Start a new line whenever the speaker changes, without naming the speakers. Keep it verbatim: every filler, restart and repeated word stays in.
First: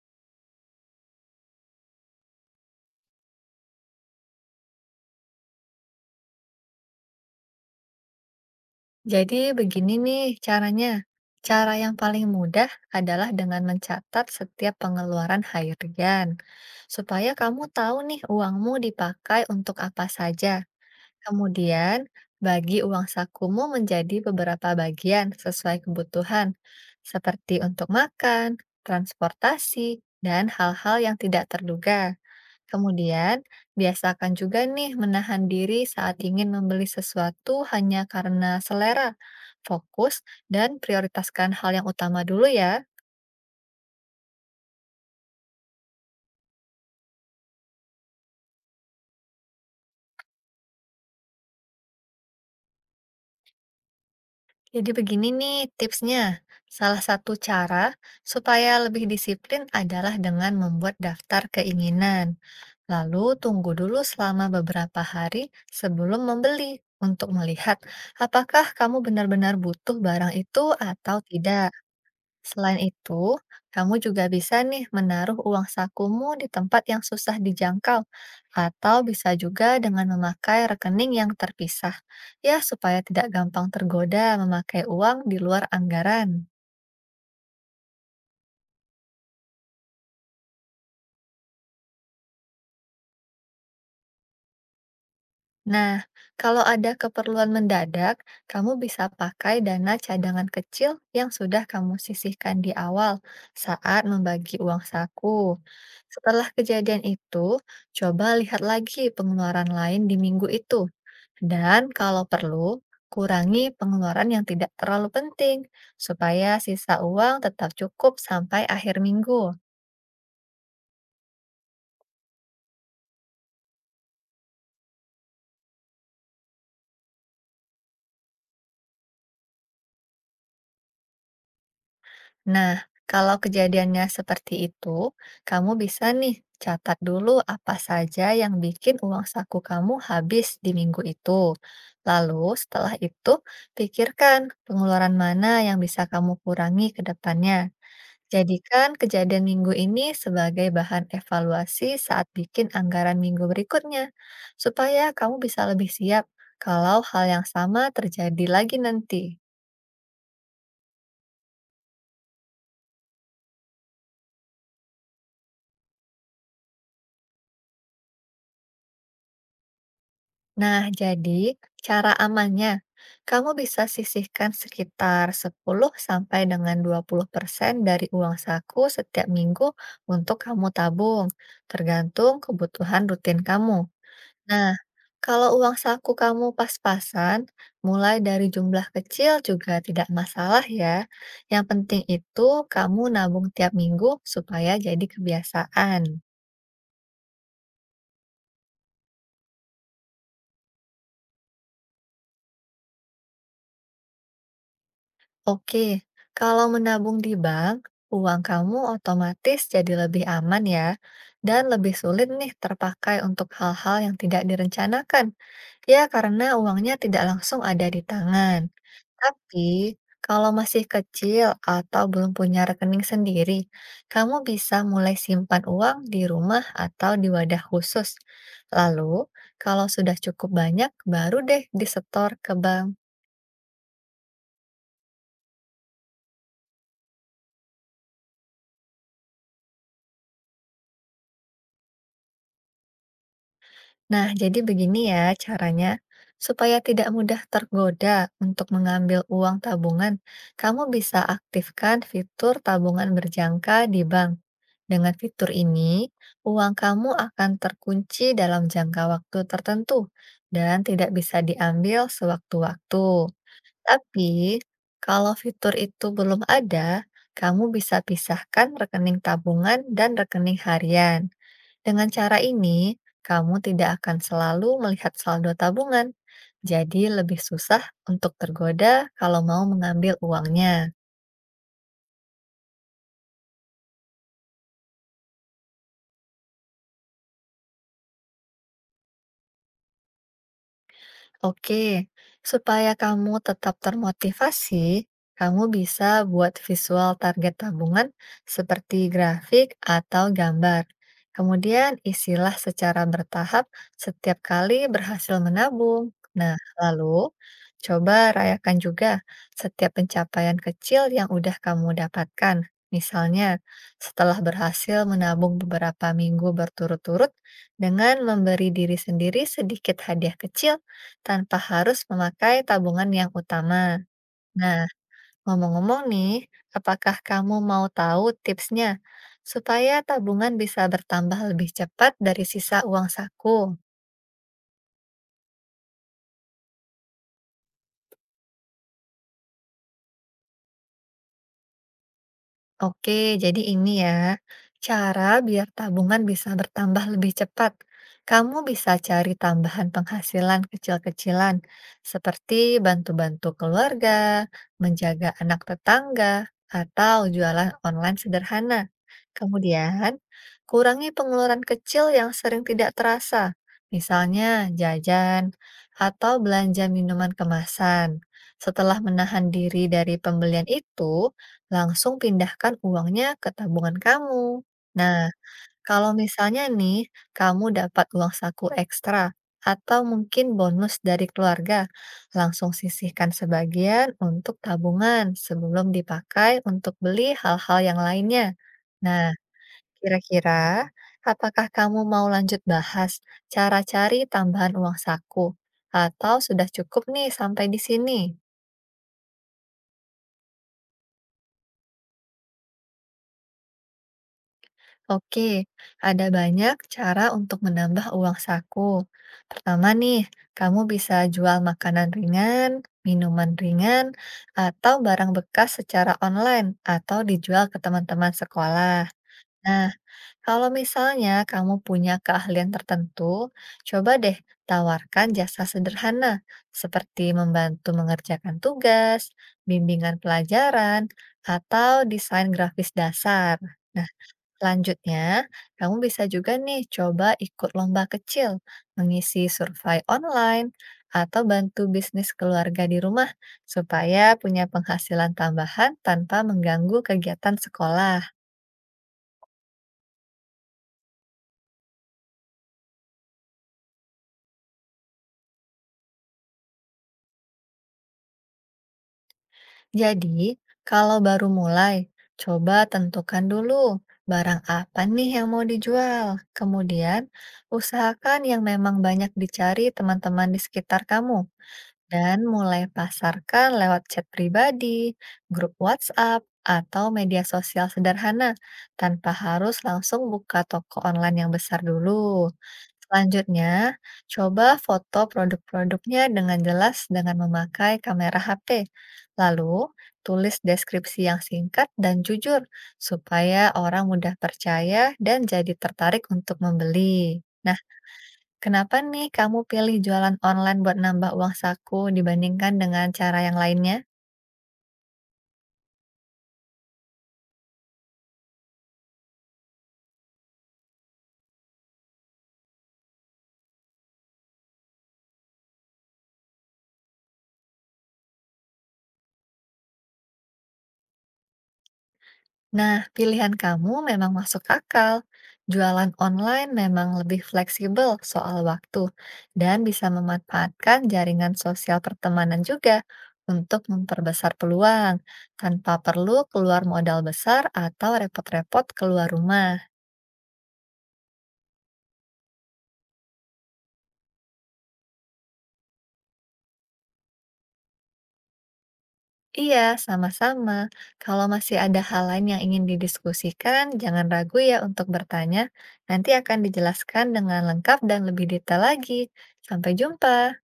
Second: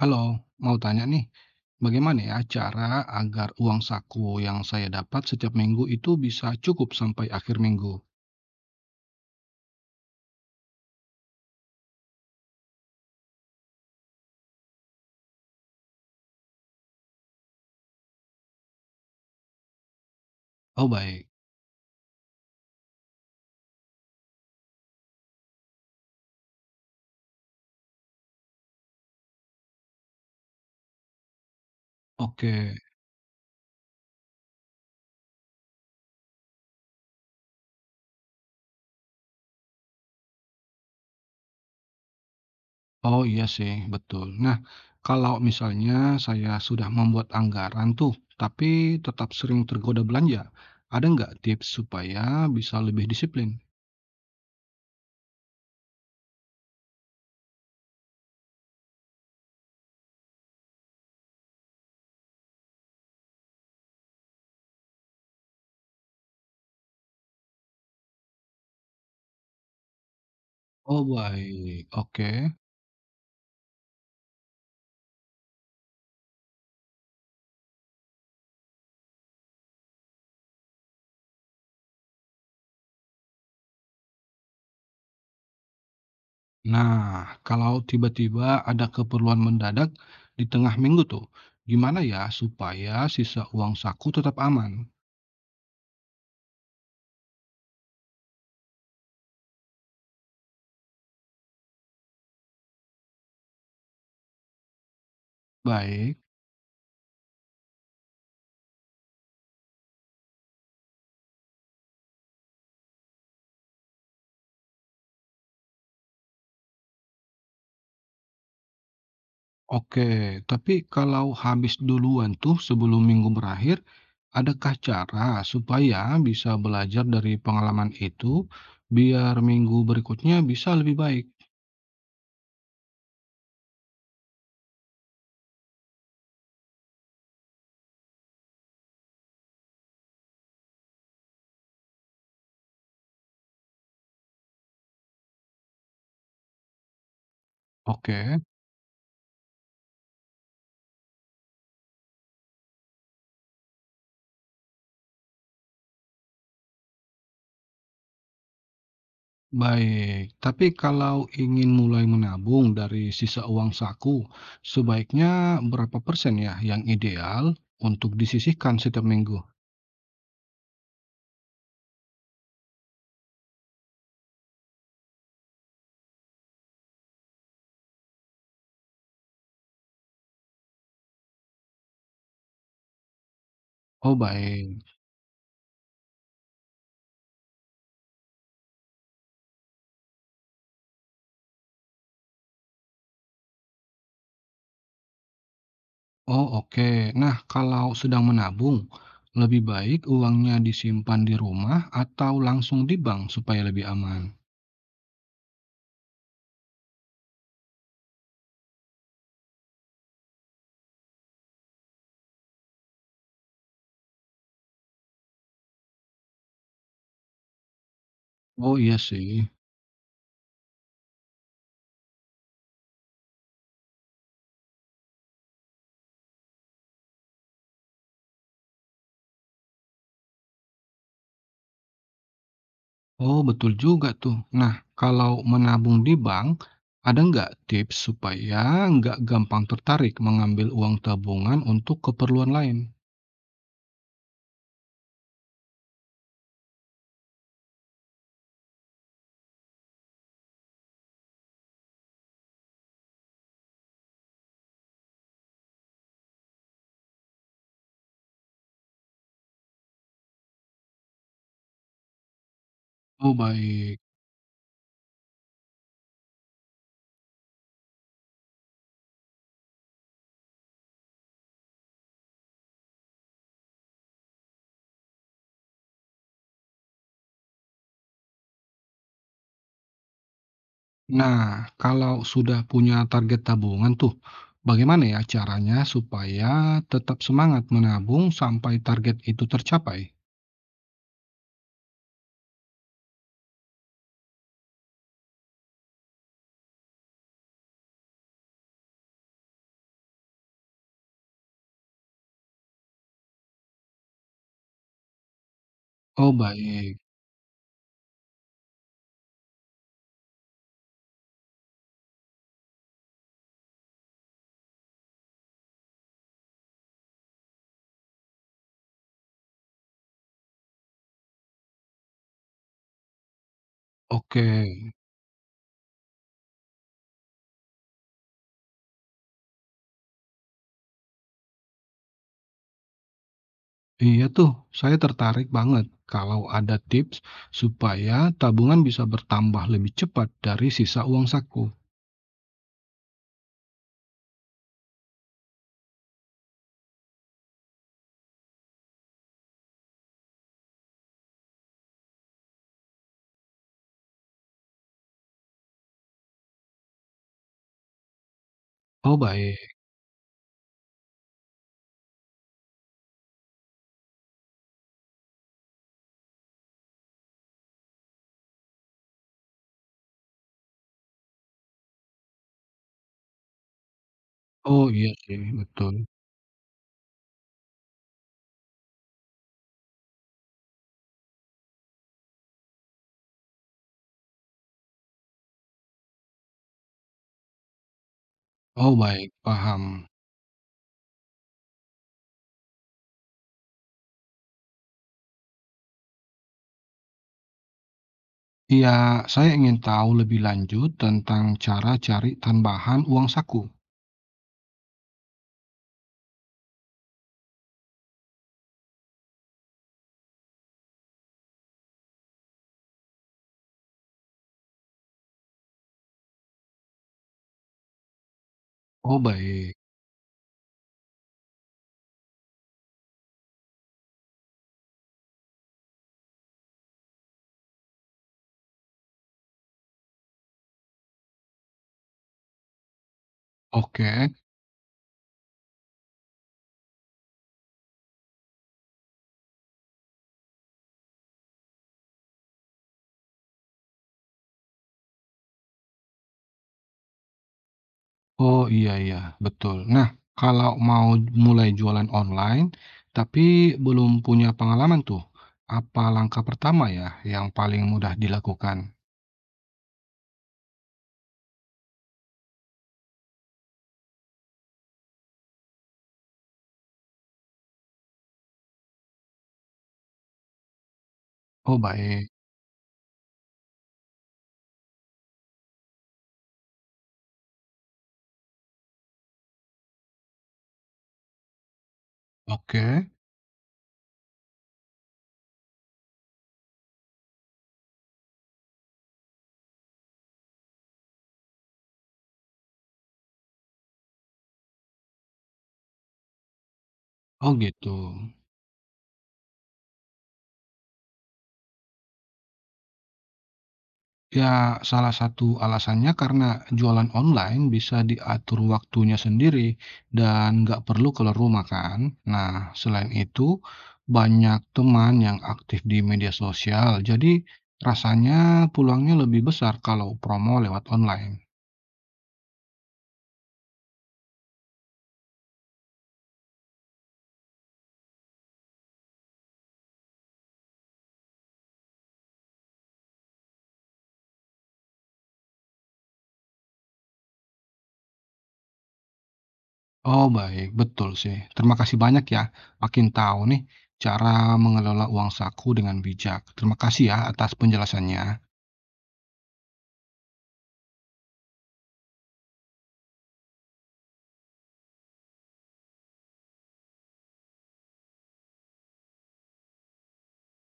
Halo, mau tanya nih, bagaimana ya cara agar uang saku yang saya dapat setiap minggu itu bisa cukup sampai akhir minggu?
Jadi begini nih caranya. Cara yang paling mudah adalah dengan mencatat setiap pengeluaran harian, supaya kamu tahu nih uangmu dipakai untuk apa saja.
Oh baik,
Kemudian, bagi uang sakumu menjadi beberapa bagian sesuai kebutuhan, seperti untuk makan, transportasi, dan hal-hal yang tidak terduga.
oke.
Kemudian, biasakan juga nih menahan diri saat ingin membeli sesuatu hanya karena selera, fokus, dan prioritaskan hal yang utama dulu ya.
Oh iya sih, betul. Nah, kalau misalnya saya sudah membuat anggaran tuh, tapi tetap sering tergoda belanja, ada nggak tips supaya bisa lebih disiplin?
Jadi begini nih tipsnya. Salah satu cara supaya lebih disiplin adalah dengan membuat daftar keinginan. Lalu tunggu dulu selama beberapa hari sebelum membeli untuk melihat apakah kamu benar-benar butuh barang itu
Oh
atau tidak.
baik, oke.
Selain itu, kamu juga bisa nih menaruh uang sakumu di tempat yang susah dijangkau, atau bisa juga dengan memakai rekening yang terpisah, ya supaya tidak gampang tergoda memakai uang di luar anggaran.
Nah, kalau tiba-tiba ada keperluan mendadak di tengah minggu tuh, gimana ya supaya sisa uang saku tetap aman?
Nah, kalau ada keperluan mendadak, kamu bisa pakai dana cadangan kecil yang sudah kamu sisihkan di awal saat membagi uang saku.
Baik,
Setelah kejadian itu, coba lihat lagi pengeluaran lain di minggu itu. Dan kalau perlu, kurangi pengeluaran yang tidak terlalu penting supaya sisa uang tetap cukup sampai akhir minggu.
oke. Tapi kalau habis duluan tuh sebelum minggu berakhir, adakah cara supaya bisa belajar dari pengalaman itu biar minggu berikutnya bisa lebih baik?
Nah, kalau kejadiannya seperti itu, kamu bisa nih catat dulu apa saja yang bikin uang saku kamu habis di minggu itu. Lalu setelah itu, pikirkan pengeluaran mana yang bisa kamu kurangi ke depannya.
Oke.
Jadikan kejadian minggu ini sebagai bahan evaluasi saat bikin anggaran minggu berikutnya, supaya kamu bisa lebih siap kalau hal yang sama terjadi lagi nanti.
Baik, tapi kalau ingin mulai menabung dari sisa uang saku, sebaiknya berapa persen ya yang ideal untuk disisihkan setiap minggu?
Nah, jadi cara amannya, kamu bisa sisihkan sekitar sepuluh sampai dengan dua puluh persen dari uang saku setiap minggu untuk kamu tabung, tergantung kebutuhan rutin kamu.
Oh
Nah,
baik,
kalau uang saku kamu pas-pasan, mulai dari jumlah kecil juga tidak masalah ya. Yang penting itu kamu nabung tiap minggu supaya jadi kebiasaan.
oh oke. Nah, kalau sedang menabung, lebih baik uangnya disimpan di rumah atau langsung di bank supaya lebih aman?
Oke, kalau menabung di bank, uang kamu otomatis jadi lebih aman ya, dan lebih sulit nih terpakai untuk hal-hal yang tidak direncanakan. Ya, karena uangnya tidak langsung ada di tangan.
Oh iya sih.
Tapi, kalau masih kecil atau belum punya rekening sendiri, kamu bisa mulai simpan uang di rumah atau di wadah khusus. Lalu, kalau sudah cukup banyak, baru deh disetor ke bank.
Oh, betul juga tuh. Nah, kalau menabung di bank, ada nggak tips supaya nggak gampang tertarik mengambil uang tabungan untuk keperluan lain?
Nah, jadi begini ya caranya. Supaya tidak mudah tergoda untuk mengambil uang tabungan, kamu bisa aktifkan fitur tabungan berjangka di bank. Dengan fitur ini, uang kamu akan terkunci dalam jangka waktu tertentu dan tidak bisa diambil sewaktu-waktu.
Oh, baik.
Tapi, kalau fitur itu belum ada, kamu bisa pisahkan rekening tabungan dan rekening harian. Dengan cara ini, kamu tidak akan selalu melihat saldo tabungan, jadi lebih susah untuk tergoda kalau mau mengambil uangnya.
Nah, kalau sudah punya target tabungan tuh, bagaimana ya caranya supaya tetap semangat menabung sampai target itu tercapai?
Oke, supaya kamu tetap termotivasi, kamu bisa buat visual target tabungan seperti grafik atau gambar. Kemudian isilah secara bertahap setiap kali berhasil menabung.
Oh,
Nah,
baik.
lalu coba rayakan juga setiap pencapaian kecil yang udah kamu dapatkan. Misalnya, setelah berhasil menabung beberapa minggu berturut-turut dengan memberi diri sendiri sedikit hadiah kecil tanpa harus memakai tabungan yang utama.
Oke.
Nah, ngomong-ngomong nih, apakah kamu mau tahu tipsnya supaya tabungan bisa bertambah lebih cepat dari sisa uang saku?
Iya tuh, saya tertarik banget kalau ada tips supaya tabungan bisa bertambah lebih cepat dari sisa uang saku.
Oke, jadi ini ya, cara biar tabungan bisa bertambah lebih cepat. Kamu bisa cari tambahan penghasilan kecil-kecilan, seperti bantu-bantu keluarga, menjaga anak tetangga, atau jualan online sederhana.
Oh baik,
Kemudian, kurangi pengeluaran kecil yang sering tidak terasa, misalnya jajan atau belanja minuman kemasan. Setelah menahan diri dari pembelian itu, langsung pindahkan uangnya ke tabungan kamu.
oh iya
Nah,
sih betul.
kalau misalnya nih, kamu dapat uang saku ekstra atau mungkin bonus dari keluarga, langsung sisihkan sebagian untuk tabungan sebelum dipakai untuk beli hal-hal yang lainnya.
Oh baik,
Nah,
paham.
kira-kira apakah kamu mau lanjut bahas cara cari tambahan uang saku atau sudah cukup nih sampai di sini?
Iya, saya ingin tahu lebih lanjut tentang cara cari tambahan uang saku.
Oke, ada banyak cara untuk menambah uang saku. Pertama nih, kamu bisa jual makanan ringan, minuman ringan, atau barang bekas secara online atau dijual ke teman-teman sekolah.
Oh baik,
Nah, kalau misalnya kamu punya keahlian tertentu, coba deh tawarkan jasa sederhana seperti membantu mengerjakan tugas, bimbingan pelajaran, atau desain grafis dasar. Nah,
oke.
Selanjutnya, kamu bisa juga nih coba ikut lomba kecil, mengisi survei online, atau bantu bisnis keluarga di rumah supaya punya penghasilan tambahan tanpa mengganggu kegiatan sekolah.
Oh iya iya, betul. Nah, kalau mau mulai jualan online tapi belum punya pengalaman tuh, apa langkah pertama ya yang paling mudah dilakukan?
Jadi, kalau baru mulai, coba tentukan dulu barang apa nih yang mau dijual. Kemudian, usahakan yang memang banyak dicari teman-teman di sekitar kamu.
Oh baik,
Dan mulai pasarkan lewat chat pribadi, grup WhatsApp, atau media sosial sederhana tanpa harus langsung buka toko online yang besar dulu.
oke.
Selanjutnya, coba foto produk-produknya dengan jelas dengan memakai kamera H P. Lalu, tulis deskripsi yang singkat dan jujur supaya orang mudah percaya dan jadi tertarik untuk membeli.
Oh
Nah,
gitu.
Kenapa nih kamu pilih jualan online buat nambah uang saku dibandingkan dengan cara yang lainnya?
Ya salah satu alasannya karena jualan online bisa diatur waktunya sendiri dan nggak perlu keluar rumah kan. Nah, selain itu banyak teman yang aktif di media sosial, jadi rasanya peluangnya lebih besar kalau promo lewat online.
Nah, pilihan kamu memang masuk akal. Jualan online memang lebih fleksibel soal waktu dan bisa memanfaatkan jaringan sosial pertemanan juga untuk memperbesar peluang tanpa perlu keluar modal besar atau repot-repot keluar rumah.
Oh baik, betul sih. Terima kasih banyak ya. Makin tahu nih cara mengelola uang saku dengan bijak. Terima kasih ya atas penjelasannya.
Iya, sama-sama. Kalau masih ada hal lain yang ingin didiskusikan, jangan ragu ya untuk bertanya. Nanti akan dijelaskan dengan lengkap dan lebih detail lagi. Sampai jumpa.